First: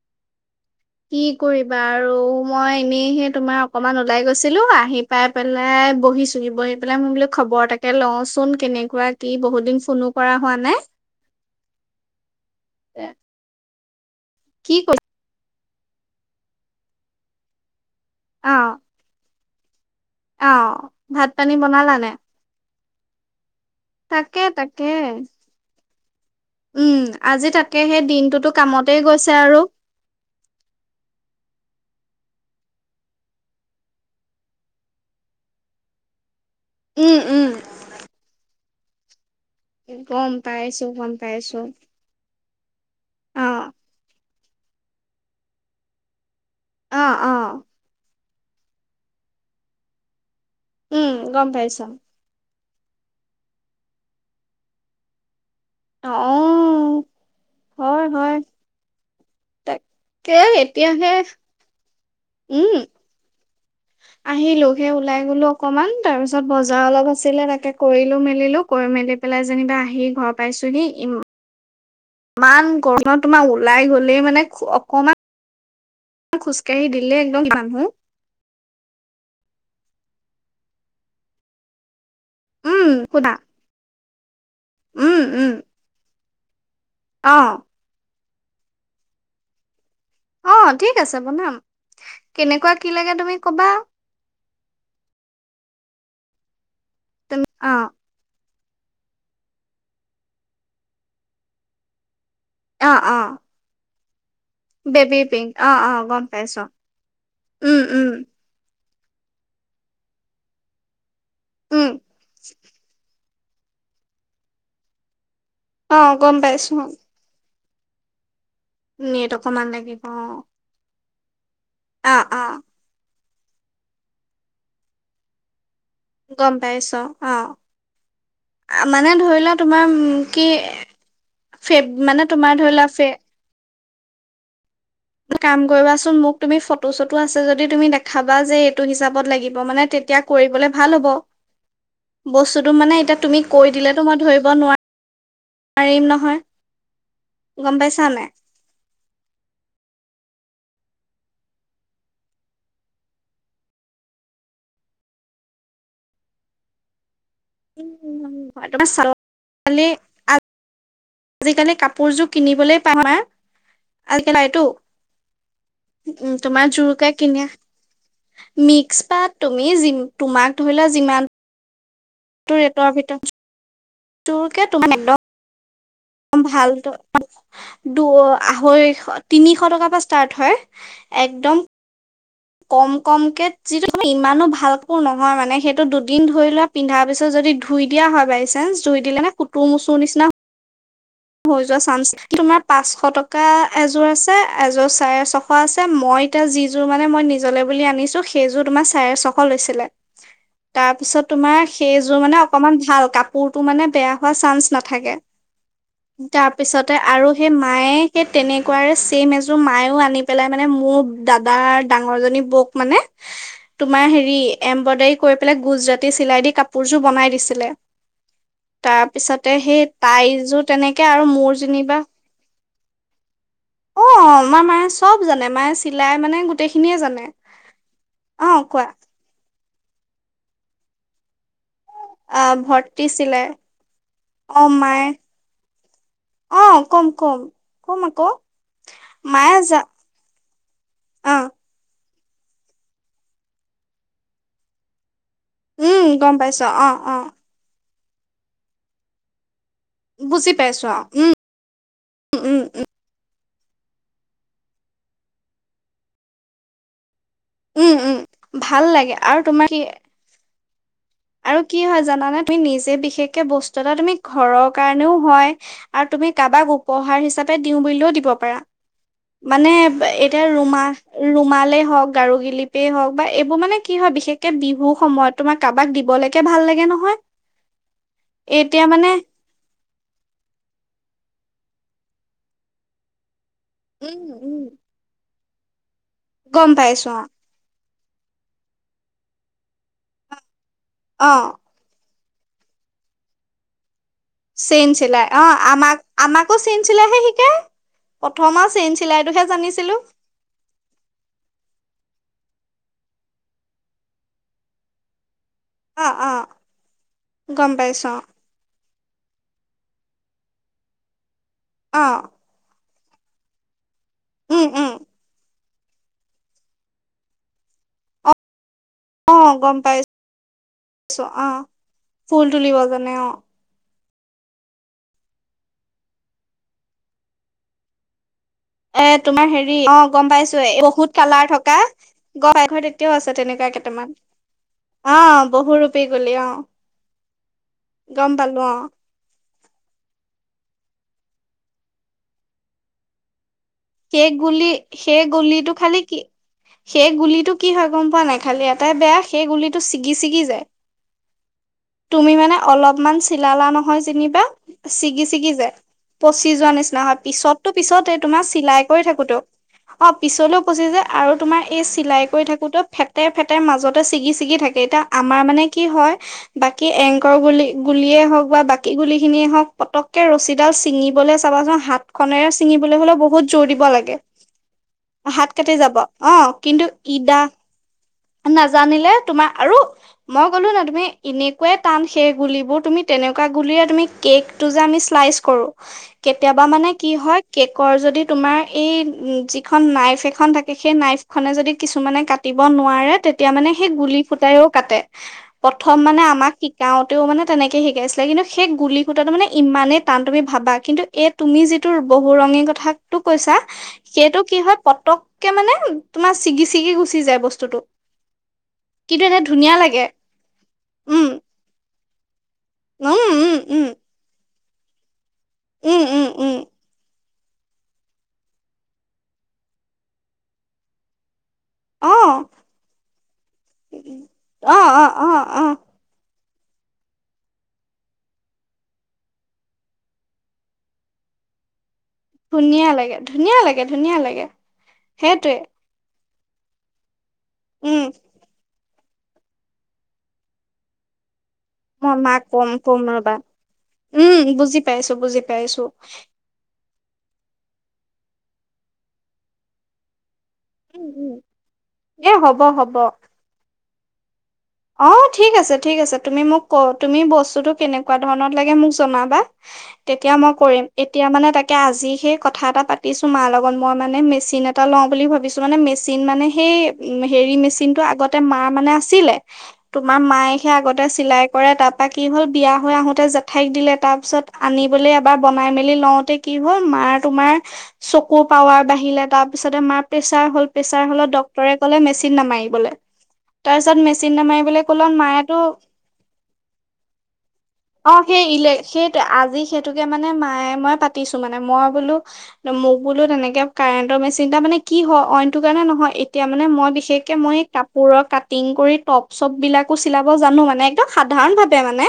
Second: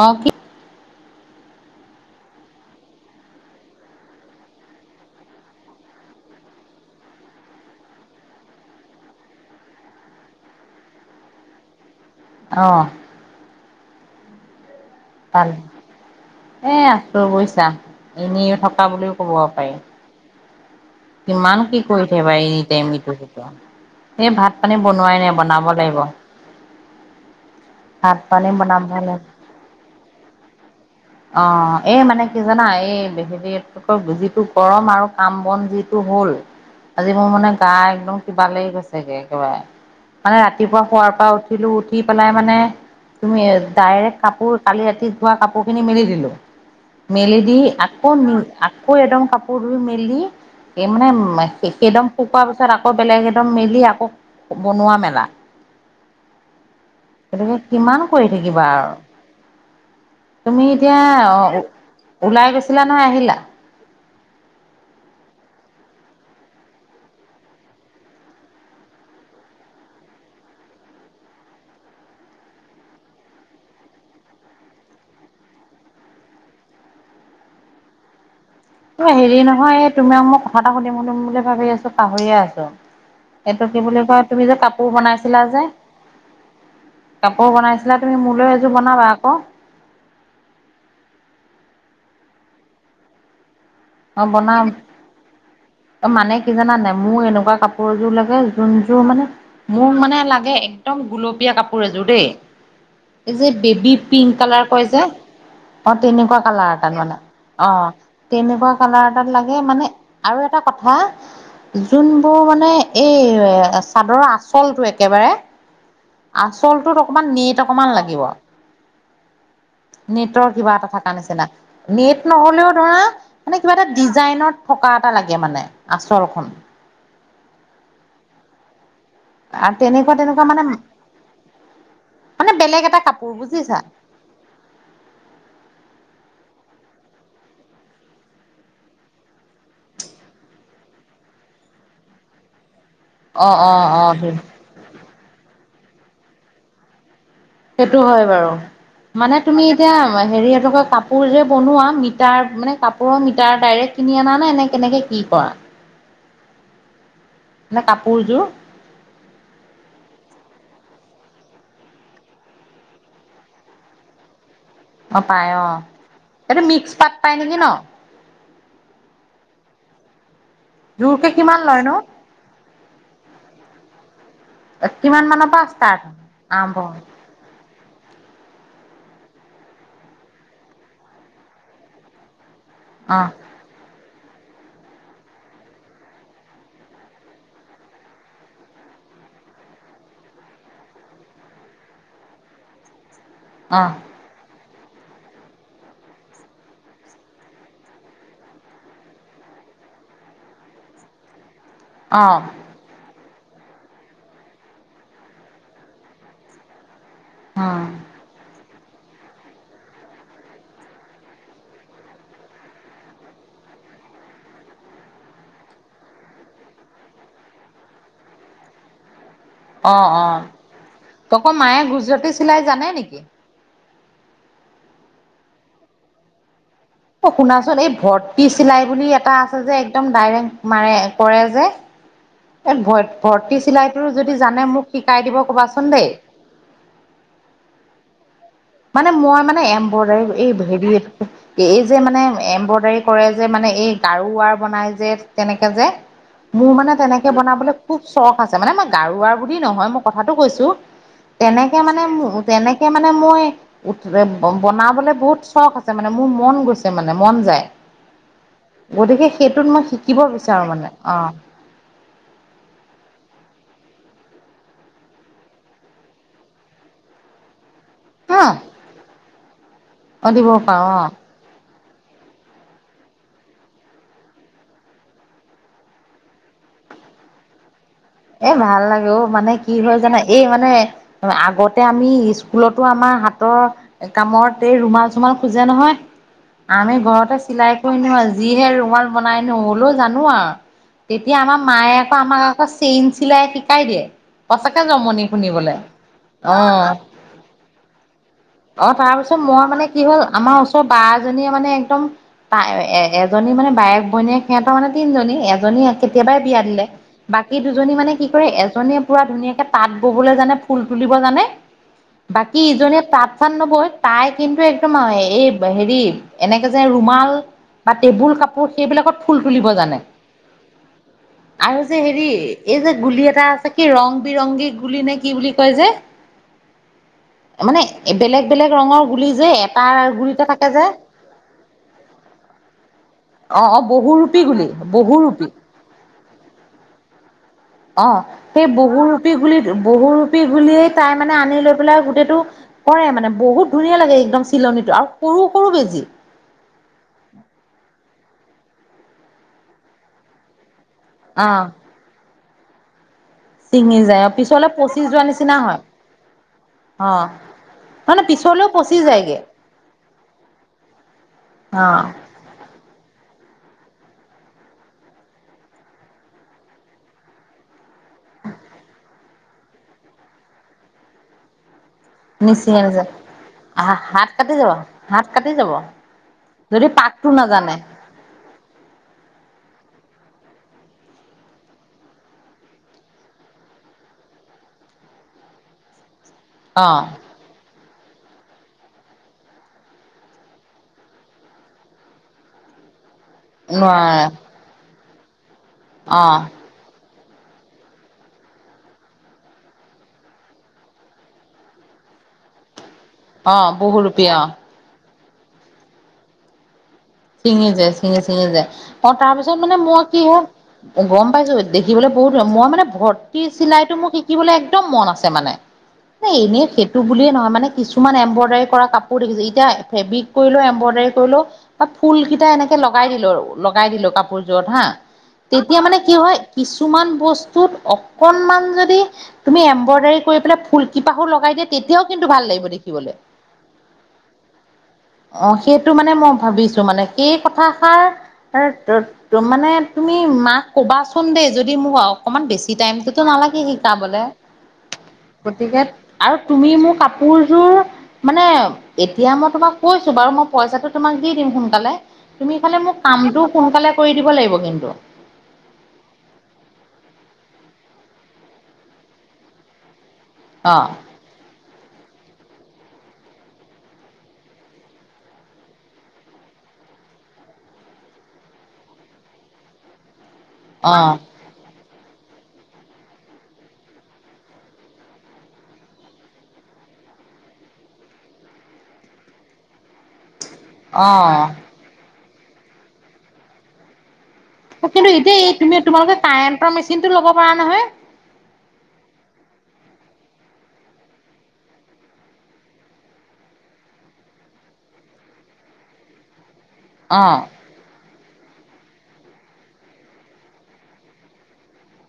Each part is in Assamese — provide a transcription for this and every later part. অ'! কি কি কৰিবা আৰু মই এনেইহে তোমাৰ অকমান ওলাই গৈছিলোঁ, আহি পাই পেলাই বহিছোহি। বহি পেলাই মই বোলো খবৰ এটাকে লওঁচোন। কেনেকুৱা, কি, বহুত দিন ফোনো কৰা হোৱা নাই। অ'! কি কৰি ভাল এ, আছোঁ বুইছা। এনেও অ থকা বুলিও ক'ব পাৰি। অ'! ভাত পানী কিমান কি বনালা কৰি নে থাকিবা। এনিটাইম ইটো সিটো। এই তাকে ভাত পানী তাকে বনোৱাই নাই। বনাব লাগিব। উম! আজি তাকে সেই ভাত পানী দিনটোতো বনাব কামতেই লাগিব গৈছে আৰু। অ'! এ, মানে কি জানা, এই [unintelligible] যিটো গৰম আৰু কাম বন যিটো হ'ল। আজি উম মোৰ উম মানে, গা একদম কিবা লাগি গৈছেগে। গম মানে, ৰাতিপুৱা পাইছো শুৱাৰ গম পৰা পাইছো উঠিলোঁ, উঠি পেলাই মানে, তুমি অ ডাৰেক কাপোৰ, কালি ৰাতি ধোৱা কাপোৰ খিনি মেলি দিলোঁ। অ অ মেলি দি আকৌ আকৌ, একদম কাপোৰ ধুই মেলি এই উম মানে, গম পাইছো একেদম শুকা তাৰপিছত আকৌ, বেলেগ একদম মেলি, আকৌ বনোৱা মেলা। অঁ! গতিকে, কিমান কৰি থাকিবা আৰু তাকে তুমি এতিয়া এতিয়াহে অ' ওলাই গৈছিলা নহয় আহিলা? আহিলোঁ। সেই ওলাই গলোঁ অকণমান। তাৰ পিছত, বজাৰ অলপ আছিলে, তাকে কৰিলোঁ মেলিলো কৰি মেলি পেলা পেলাই যেনিবা আহি ঘৰ পাইছোঁহি। ইমান গৰমত তোমাৰ ওলাই গ'লেই মানে, অকমান খোজকাঢ়ি দিলে একদম মানুহ হেৰি নহয়। এ, তোমাক মই কথা এটা সুধিম, সুধিম বুলি ভাবি আছোঁ! পাহৰিয়ে আছোঁ। উম সোধা এইটো কি বুলি কয়, তুমি যে কাপোৰ উম বনাইছিলা উম যে অ কাপোৰ বনাইছিলা। তুমি মোলৈ এযোৰ বনাবা আকৌ? অ'! ঠিক আছে বনাম। কেনেকুৱা কি লাগে তুমি ক'বা? অ'! বনাম। অ'! মানে, কি জানা নাই মোৰ তুমি এনেকুৱা অ কাপোৰ এযোৰ লাগে। যোন জোৰ মানে, মোৰ মানে লাগে একদম গুলপীয়া কাপোৰ এযোৰ দেই। অ অ এই যে বেবি পিংক কালাৰ কৈ যে? বেবী পিংক অ'! গম তেনেকুৱা পাইছো কালাৰ এটা লোৱানা। উম অ'! উম তেনেকুৱা কালাৰ এটাত লাগে মানে আৰু এটা কথা উম যোনবোৰ মানে, এই [unintelligible] চাদৰৰ আচলটো একেবাৰে, অ গম পাইছো আচলটো অকমান নেট অকমান লাগিব। নেট অকমান লাগিব। অ'! তাৰ নিচিনা। অ নেট অ নহ'লেও ধৰা, মানে কিবা এটা ডিজাইনত থকা এটা লাগে মানে। আচলখন গম পাইছোঁ। অ'! মানে, ধৰি লোৱা তোমাৰ তেনেকুৱা তেনেকুৱা কি? মানে ফে মানে তোমাৰ ধৰি বেলেগ লোৱা এটা ফে। কাপোৰ বুজিছা। কাম কৰিবাচোন মোক তুমি ফটো চটো আছে যদি তুমি দেখাবা যে এইটো হিচাপত লাগিব মানে। তেতিয়া কৰিবলে ভাল হব বছ। তো মানেএতিয়া তুমি অ অ কৈ অ দিলেটো মই ধৰিব নোৱাৰিম নহয়। গম সেইটো পাইছা হয় নাই বাৰু মানে তুমি এতিয়া। হেৰি এটো কি কয় কাপোৰ যে বনোৱা মিটাৰ মানে কাপোৰৰ মিটাৰ ডাইৰেক কিনি আনা নে এনে কেনেকে। কি কৰা। মানে উম কাপোৰযোৰ? চালে আ। আজিকালি কাপোৰযোৰ কিনিবলৈ পামা আজিকালটো। অ পায় অ। উম এইটো তোমাৰ মিক্স জোৰকে পাত পাই কিনা। নেকি ন? মিক্স পাত তুমি যি। জোৰকে কিমান লয় নো। তোৰ এইটো ভিতৰত তোৰ কে তোমা কিমান মানৰ পৰা ষ্টাৰ্ট হয়? ভাল আৰম্ভ ত হয়? দুৱ আহৈ খ। তিনিশ টকাৰ পৰা ষ্টাৰ্ট হয় একদম। কম অহ কমকে। ইমানো ভালকো নহয় মানে সেইটো দুদিন ধৰি লোৱা পিন্ধা পিছত যদি ধুই দিয়া হয় বাই চান্স। ধুই দিলে নে কুতু মোচুৰ নিচিনা। হৈ যোৱা চানস তোমাৰ পাঁচশ টকা এযোৰ অহ আছে। এযোৰ চাৰে চশ আছে মই এতিয়া যিযোৰ মানে মই নিজলৈ বুলি আনিছো সেইযোৰ তোমাৰ চাৰে চশ লৈ। ছিলে তাৰপিছত তোমাৰ। সেইযোৰ অহ মানে অকমান ভাল কাপোৰটো মানে বেয়া হোৱা চান্স নাথাকে। তাৰ পিছতে আৰু সেই উম মায়ে সেই তেনেক। ক চছেম এযোৰ মায়ও আনি পেলাই মানে মোৰ দাদাৰ ডাঙৰ জনী বৌক মানে। তোমাৰ হেৰি এম্ব্ৰইডাৰী কৰি পেলাই গুজৰাটী চিলাই দি কাপোৰযোৰ বনাই দিছিলে। তাৰপিছতে সেই অ তাই অ। যোত। তেনেকে আৰু আকৌ মোৰ মায়ে যেনিবা। গুজৰাটী চিলাই জানে নেকি? অ মমাৰ মায়ে চব জানে মায়ে চিলাই মানে গ। অ শুনাচোন এই ভৰ্তি চিলাই কোৱা বুলি এটা আছে। যে একদম ডাইৰেক্ট মাৰে কৰে যে। আহ এই ভ ভৰ্তি চিলাই ভৰ্তি চিলাইটো যদি অ জানে মোক মায়ে শিকাই দিব কবাচোন দেই। অ কম কম কম আকৌ। মানে মই মায়ে মানে যা এম্বৰ্ডাৰ, এই হেৰি অ এই। যে মানে এম্ব্ৰইডাৰী কৰে যে মানে এই গাৰু ৰ বনাই যে। তেনেকে যে, উম গম পাইছ মোৰ অ মানে অ তেনেকে বনাবলৈ খুব চখ আছে মানে মই গাৰুৱাৰ বোৰ। নহয় মই কথাটো বুজি কৈছো, পাইছো অ উম তেনেকে মানে উম উম তেনেকে মানে মই। উঠ বনাবলে বহুত চখ আছে মানে মোৰ মন গৈছে মানে। মন যায়, উম, উম ভাল লাগে গতিকে আৰু সেইটোত তোমাৰ কি মই শিকিব বিচাৰো মানে। অ', আৰু কি হয় জানানে তুমি নিজে বিশেষকে বস্তু। যথা তুমি ঘৰৰ কাৰণেও হয় আৰু তুমি কাৰোবাক উপহাৰ হিচাপে। দিওঁ বুলিলেও দিব হা পাৰা, মানে অ', এতিয়া দিব পাৰো অ'। ৰুমালে। হক গাৰু গিলিপেই হওক বা এইবোৰ মানে কি হয় বিশেষকে বিহু সময়ত তোমাৰ কাৰোবাক। বলেকে ভাল লাগে নহয়। এ ভাল লাগে মানে কি হৈ। জানা এই মানে আগতে আমি স্কুলতো আমাৰ হাত। উম, কাম উম এই ৰুমাল চোমাল খোজে নহয়, গম আমি পাইছো অ', ঘৰতে চিলাই। নয় যিহে ৰুমাল বনাই নহ'লেও জানো আৰু, তেতিয়া অ', আমাৰ মায়ে আকৌ আমাক আকৌ। চেইন চিলাই শিকাই দিয়ে। সঁচাকে চেইন জমনি চিলাই অ', শুনিবলৈ, আমাক আমাকো চেইন আহ। চিলাইহে শিকাই প্ৰথম আৰু অ চেইন তাৰপিছত চিলাইটোহে মই মানে জানিছিলো কি হ'ল আমাৰ ওচৰৰ বা এজনীয়ে মানে একদম। তাই এ এজনী মানে বায়েক বনীয়ে সিহঁতৰ মানে তিনিজনী এ জনী অ', কেতিয়াবাই অ', বিয়া দিলে বাকী গম দুজনী পাইছো মানে কি কৰে এ জনীয়ে পুৰা ধুনীয়াকে তাঁত ববলৈ জানে ফুল তুলিব জানে অ', বাকী ইজনীয়ে তাঁত চাত নবই তাই কিন্তু উম, উম। একদম এই হেৰি এনেকে যে ৰুমাল, বা টেবুল কাপোৰ পো সেইবিলাকত অ ফুল তুলিব গম জানে, পাইছো অ আৰু যে হেৰি। ফুল তুলিব এই যে জানে গুলি অ এটা আছে কি ৰং বিৰংগী গুলি নে কি বুলি কয় যে মানে বেলেগ বেলেগ ৰঙৰ এ গুলি তোমাৰ যে হেৰি এটা অ গম গুলিতে পাইছো থাকে এই যে বহুত কালাৰ থকা, গ পাই ঘৰ এতিয়াও আছে তেন- অ', এনেকুৱা অ', কেইটামান বহুৰূপী গুলি অ বহু ৰূপী গুলী অ। হয়। অ গম পালো সেই অ বহু ৰূপী গুলিত বহুৰূপ গুলিয়েই তাই মানে আনি লৈ পেলাই গোটেইটো কৰে মানে বহুত। ধুনীয়া লাগে সেই একদম গুলি চিলনিটো আৰু সেই সৰু সৰু গুলিটো খালি, বেজি কি সেই গুলিটো কি হয় গম পোৱা নাই খালি এটাই বেয়া সেই গুলিটো ছিগি ছিগি যায়। অ। তুমি মানে অলপমান চিলালা ছিঙি নহয় যায় অ', যেনিবা, পিছলে পচি যোৱা ছিগি ছিগি নিচিনা যায় হয় পচি যোৱা নিচিনা হয় অ', পিছতো পিছত মানে তোমাৰ পিছলেও চিলাই। পচি কৰি থাকো তো যায়গে অ পিছলেও কৈছে যে আৰু তোমাৰ এই অ', চিলাই কৰি থাকোতেো ফেতেৰ ফেতেৰ মাজত ছিগি চিগি থাকে এতিয়া আমাৰ মানে কি হয় বাকী এংকৰ বুলি গুলিয়ে হওক বা বাকী গুলি খিনিয়ে হওঁক পতকে ৰছীডাল ছিঙিবলৈ চাবাচোন হাত খনেৰা নিচিঙে ছিঙিবলৈ নাযায় হলেও বহুত জোৰ দিব লাগে হাত কাটি যাব অ কিন্তু যদি পাকটো ইদা নাজানে নাজানিলে তোমাৰ আৰু মই ক'লো ন তুমি এনেকুৱে টান সেই গুলিবোৰ তুমি তে তেনেকুৱা গুলিয়ে তুমি কেকটো যে আমি শ্লাইচ কৰো কেতিয়াবা মানে অ', কি হয় কেক ৰ যদি তোমাৰ এই যিখন নাইফ এখন থাকে সেই নাইফ খনে যদি কিছুমানে কাটিব নো নোৱাৰে তেতিয়া মানে সেই গুলি নোৱাৰে শুটাইও কাটে। প্ৰথম মানে অ', আমাক শিকাও মানে তেনেকে শিকাইছিলে কিন্তু সেই গুলি শুটাটো মানে ইমানেই টান তুমি ভাবা কিন্তু এই তুমি যিটো বহু ৰঙী কথা টো কৈছা অ', বহুৰূপী সেইটো অ', কি হয় পতককে মানে তোমাৰ ছিগি ছিগি গুচি যায় ছিঙি বস্তুটো যায় ছিঙি ছিঙি যায় অ কিন্তু তাৰ এনে পিছত ধুনীয়া মানে লাগে মই কি হয় গম উম পাইছো দেখিবলৈ মই মানে উম ভৰ্তি উম উম চিলাইটো মোৰ শিকিবলৈ একদম মন আছে মানে। উম উম উম এনেই সেইটো বুলিয়ে নহয় মানে কিছুমান এম্ব্ৰইডাৰী কৰা কাপোৰ দেখিছোঁ এতিয়া ফেব্ৰিক কৰিলেও এম্ব্ৰইডাৰী কৰিলেও বা অ ফুল কিটা এনেকে লগাই দিলো লগাই দিলো কাপোৰযোৰত অ হা অ অ অ তেতিয়া মানে কি হয় কিছুমান বস্তুত অকনমান যদি তুমি এম্ব্ৰইডাৰী কৰি পেলাই ফুল কিপাহু লগাই তেতিয়াও কিন্তু ভাল লাগিব ধুনীয়া দেখিবলৈ লাগে ধুনীয়া লাগে ধুনীয়া লাগে অ সেইটোৱে সেইটো মানে মই ভাবিছো মানে সেই উম কথাষাৰ ত ত মানে তুমি মাক কবাচোন দেই যদি মোক মই মাক অকমান কম বেছি কম টাইমতো ৰবা নালাগে শিকাবলে উম বুজি পাইছো বুজি গতিকে পাইছো আৰু তুমি মোক কা কাপোৰযোৰ মানে এতিয়া মই তোমাক কৈছো বাৰু মই পইচাটো উম তোমাক দি উম দিম সোন কালে এ তুমি হ'ব খালি হ'ব মোক কামটো সোনকালে কৰি দিব লাগিব। কিন্তু অ ঠিক আছে ঠিক আছে তুমি মোক ক তুমি বস্ত বস্তুটো কেনেকুৱা ধৰণত লাগে মোক জনাবা তেতিয়া মই অ কৰিম এতিয়া মানে তাক এতিয়া আজি সেই কথা এটা পাতিছো মাৰ লগত মই মানে মেচিন এটা লওঁ বুলি ভাবিছো মানে মেচিন মানে সেই এই হেৰি মেচিন টো আগতে মা মানে আছিলে তোমাৰ মায়েহে অ আগতে চিলাই কৰে তাত কি হল বিয়া হৈ আহোতে জেঠাইক দিলে তাৰ পিছত আনিবলৈ এবাৰ বনাই মেলি লওতে কি হ'ল মা তুমাৰ চকু পাৱৰ বাঢিলে তাৰপিছতে মা। প্ৰেচাৰ হল প্ৰেচাৰ অ হলত ডক্তৰে কলে মেচিন নেমাৰিবলে তাৰপিছত কিন্তু এতিয়া এই তুমি তোমালোকে কাৰেন্টৰ মেচিন টো ল'ব পৰা নহয়। অ সেই ইলে সেইটো আজি সেইটোকে মানে মায়ে মই পাতিছো মানে মই বোলো মোক বোলো তেনেকে কাৰেণ্টৰ মেচিনটা মানে কি অ অইনটো কাৰণে নহয় এতিয়া মানে মই অ বিশেষকে মই কাপোৰৰ কাটিং কৰি। টপ চপ বিলাকো চিলাব জানো মানে একদম সাধাৰণ ভাৱে মানে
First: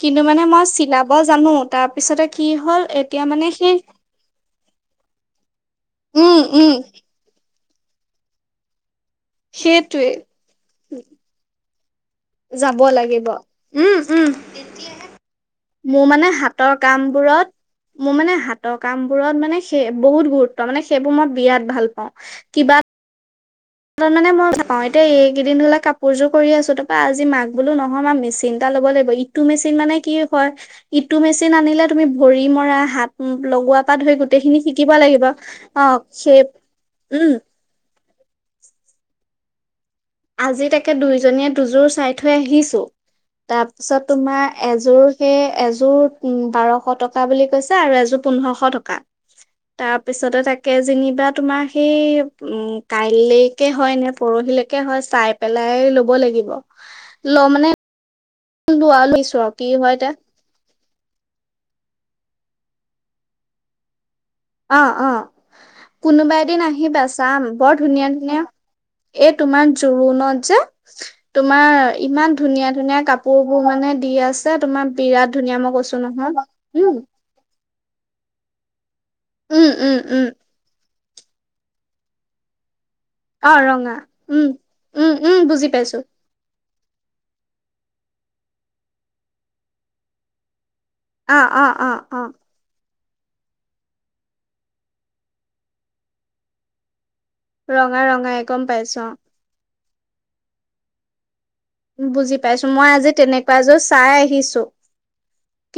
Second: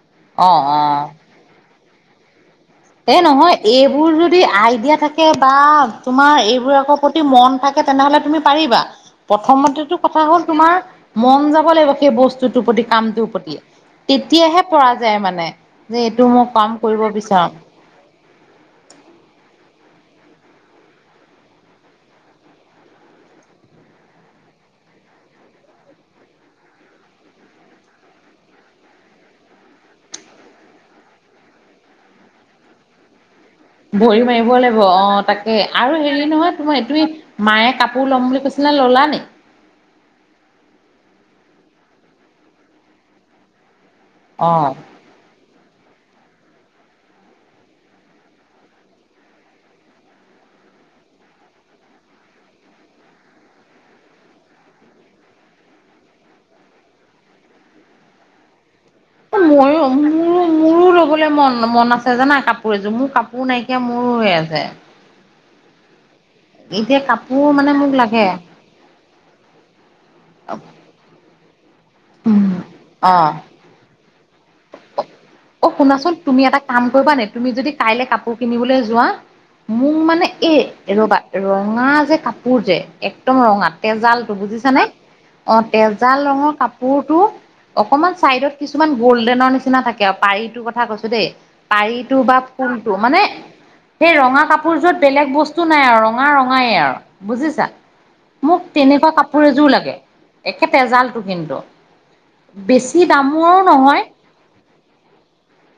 কিন্তু মানে অ মই অ চিলাব জানো তাৰ পিছতে কি হ'ল এ এতিয়া মানে নহয় সেই এইবোৰ যদি আইডিয়া থাকে বা তোমাৰ উম উম এইবোৰ আকৰ প্ৰতি মন থাকে তেনেহলে তুমি পাৰিবা প্ৰথমতেতো সেইটোৱে কথা হ'ল তোমাৰ মন যাব লাগিব। সেই বস্তুটোৰ যাব প্ৰতি লাগিব কামটোৰ প্ৰতি উম উম তেতিয়াহে পৰা যায় মানে যে মোৰ এইটো মানে মই কাম কৰিব। হাতৰ কাম কৰিব কামবোৰত বিচাৰোঁ। মোৰ মানে হাতৰ কামবোৰত মানে সেই বহুত গুৰুত্ব মানে সেইবোৰ মই বিৰাট ভাল পাওঁ কিবা মানে মই পাও এতিয়া এইকেইদিন হলে কাপোৰযোৰ কৰি আছো তাৰপৰা আজি মাক বোলো নহয় মা মিচিন্তা লব লাগিব ইটো মেচিন মানে কি হয় ইটো মেচিন আনিলে ভৰি মৰা হাত। লগোৱাৰ পৰা ধৰি ভৰি মাৰিব গোটেইখিনি লাগিব শিকিব অ তাকে অ আৰু হেৰি সেই নহয় তোমাৰ উম এইটো মায়ে কাপ। কাপোৰ লম বুলি কৈছিল নহয় ল'লা নি আজি তাকে দুইজনীয়ে দুযোৰ চাই থৈ আহিছো তাৰ তাৰপিছত তোমাৰ অ এযোৰ সেই এযোৰ। এযোৰ উ বাৰশ টকা বুলি কৈছে আৰু এযোৰ পোন্ধৰশ টকা। তাৰ পিছতে তাকে যেনিবা তোমাৰ সেই উম কাইলৈকে হয় নে পৰহিলৈকে। কে হয় চাই পেলাই ল'ব লাগিব, ল মানে। লোৱা লৈছোঁ আও কি ময়ো হৈ তে মোৰো মোৰো ল'বলৈ মন মন আছে জানা কাপোৰ এযোৰ, মোৰ কাপোৰ নাইকিয়া মোৰ। অ অ কোনোবা এদিন এতিয়া আহিবা চাম, কাপোৰ মানে বৰ মোক ধুনীয়া লাগে ধুনীয়া এই তোমাৰ জোৰোণত যে তোমাৰ ইমান উম ধুনীয়া ধুনীয়া অ' কাপোৰ বোৰ মানে দি আছ আছে তোমাৰ বিৰাট ধুনীয়া অ' মই কৈছো শুনাচোন তুমি এটা কাম নহয়। কৰিবা নে তুমি যদি কাইলৈ কাপোৰ কিনিবলৈ যোৱা উম, মোক উম, উম, মানে এ ৰবা ৰঙা যে কাপোৰ যে একদম অ', ৰঙা তেজাল টো উম, বুজিছ নে উম, উম, অ বুজি পাইছো তেজাল ৰঙৰ কাপ। পুৰ টো অকণমান চাইডত কিছুমান গ'ল্ডেনৰ নিচিনা থাকে আৰু পাৰি টো কথা কৈছো দেই অ', অ', অ', পাৰিটো অ', বা ফোল, মানে সেই ৰঙা কাপোৰ যুৰত বেলেগ বস্তু নাই আৰু ৰঙা ৰঙাই আৰু। বুজিছা ৰঙা ৰঙাই মোক গম পাইছো তেনেকুৱা কাপোৰ এযোৰ লাগে একে তেজালটো কিন্তু। বুজি পাইছো মই বেছি আজি দামৰো তেনেকুৱা জো নহয় চাই আহিছো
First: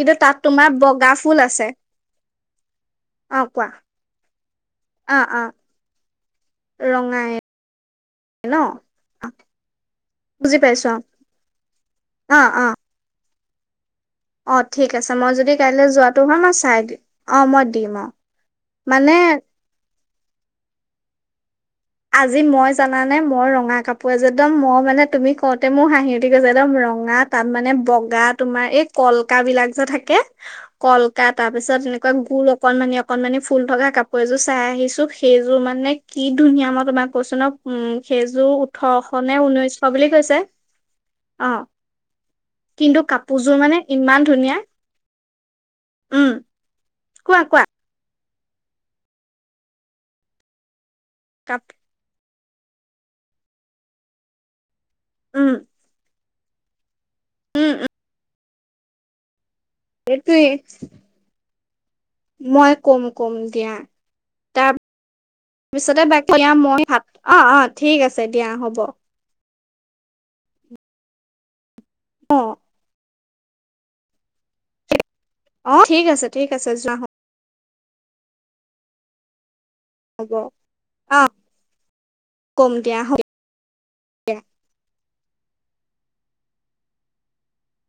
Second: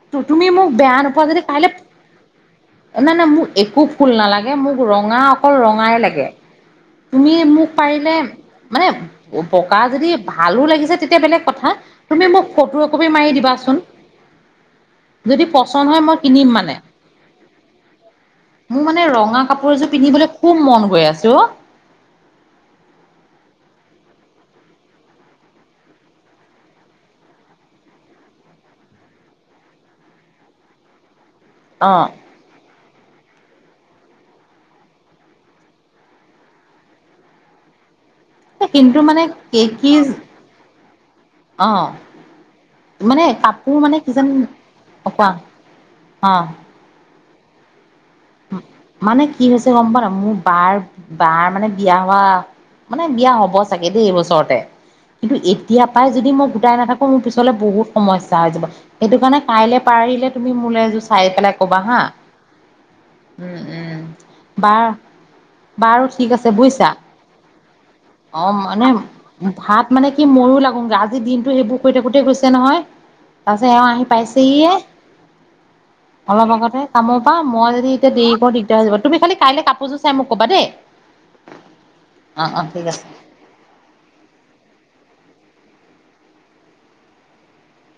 কিন্তু তাত তুমি মোক তোমাৰ বেয়া বগা নোপোৱা ফুল যদি আছে। কাইলে নাই নাই মোক অ', কোৱা একো ফুল নালাগে মোক ৰঙা অকল ৰঙাই লাগে। ৰং তুমি মোক পাৰিলে, মানে বকা যদি বুজি ভালো পাইছো লাগিছে তেতিয়া বেলেগ কথা তুমি অ', মোক অ', অ', ফটো একপি মাৰি দিবাচোন অ ঠিক আছে মই যদি কাইলৈ যোৱাটো হয় মই চাই দিম, অ মই দিম অ। মোৰ মানে ৰঙা কাপোৰ এযোৰ পিন্ধিবলৈ খুব মন গৈ আছে ঔ আজি মই জানা নে মই ৰঙা কাপোৰ এ জোৰ একদম মই মানে তুমি কওঁতে মোৰ হাঁহি দি কৈছে একদম ৰঙা তাত মানে বগা তোমাৰ এই কলক বিলাক যে থাকে কল তাৰ পিছত এনেকুৱা গোল অকনমানি অকনমানানি ফুল থকা কাপোৰ এযোৰ চাই আহিছো, সেইযোৰ মানে কি ধুনীয়া মই তোমাক কৈছো ন, উম। সেইযোৰ অ কিন্তু ওঠৰশ নে ঊনৈছশ বুলি কৈছে। অ কিন্তু অহ। মানে কাপোৰযোৰ কাপোৰ মানে ইমান কিজানি ধুনীয়া অকোৱা উম অ কোৱা কোৱা? মানে কি হৈছে গম পোৱা ন মোৰ বাৰ বাৰ কাপ মানে বিয়া হোৱা মানে বিয়া হব চাগে দেই এইবছৰতে, কিন্তু উম এতিয়া পাই যদি মই গোটাই নাথাকো পোন পিছলে উম বহুত উম সময় হৈ জাই যাব, সেইটো কাৰণে কাইলৈ পাৰিলে এইটোৱে তুমি মোলৈ এযোৰ চাই পেলাই কবা হা, মই কম কম দিয়া। বা তাৰপিছতে বাকী দিয়া মই ভাত, অ অ ঠিক আছে অ দিয়া হ'ব। মানে ভাত মানে কি ময়ো লগোঙগে আজি দিনটো সেইবোৰ ক কৰি থাকোতে অ গৈছে নহয়, তাৰ পিছত এওঁ আহি পাই চেহিয়ে, অ ঠিক আছে ঠিক অলপ আছে আগতে যোৱা কামৰ পাম মই যদি এতিয়া দেৰিকও দিগদাৰ হৈ যাব, তুমি খাকি কাইলৈ কাপ জো চাই মোক হ'ব ক'বা দেই, অ অ অ ঠিক আছে। এ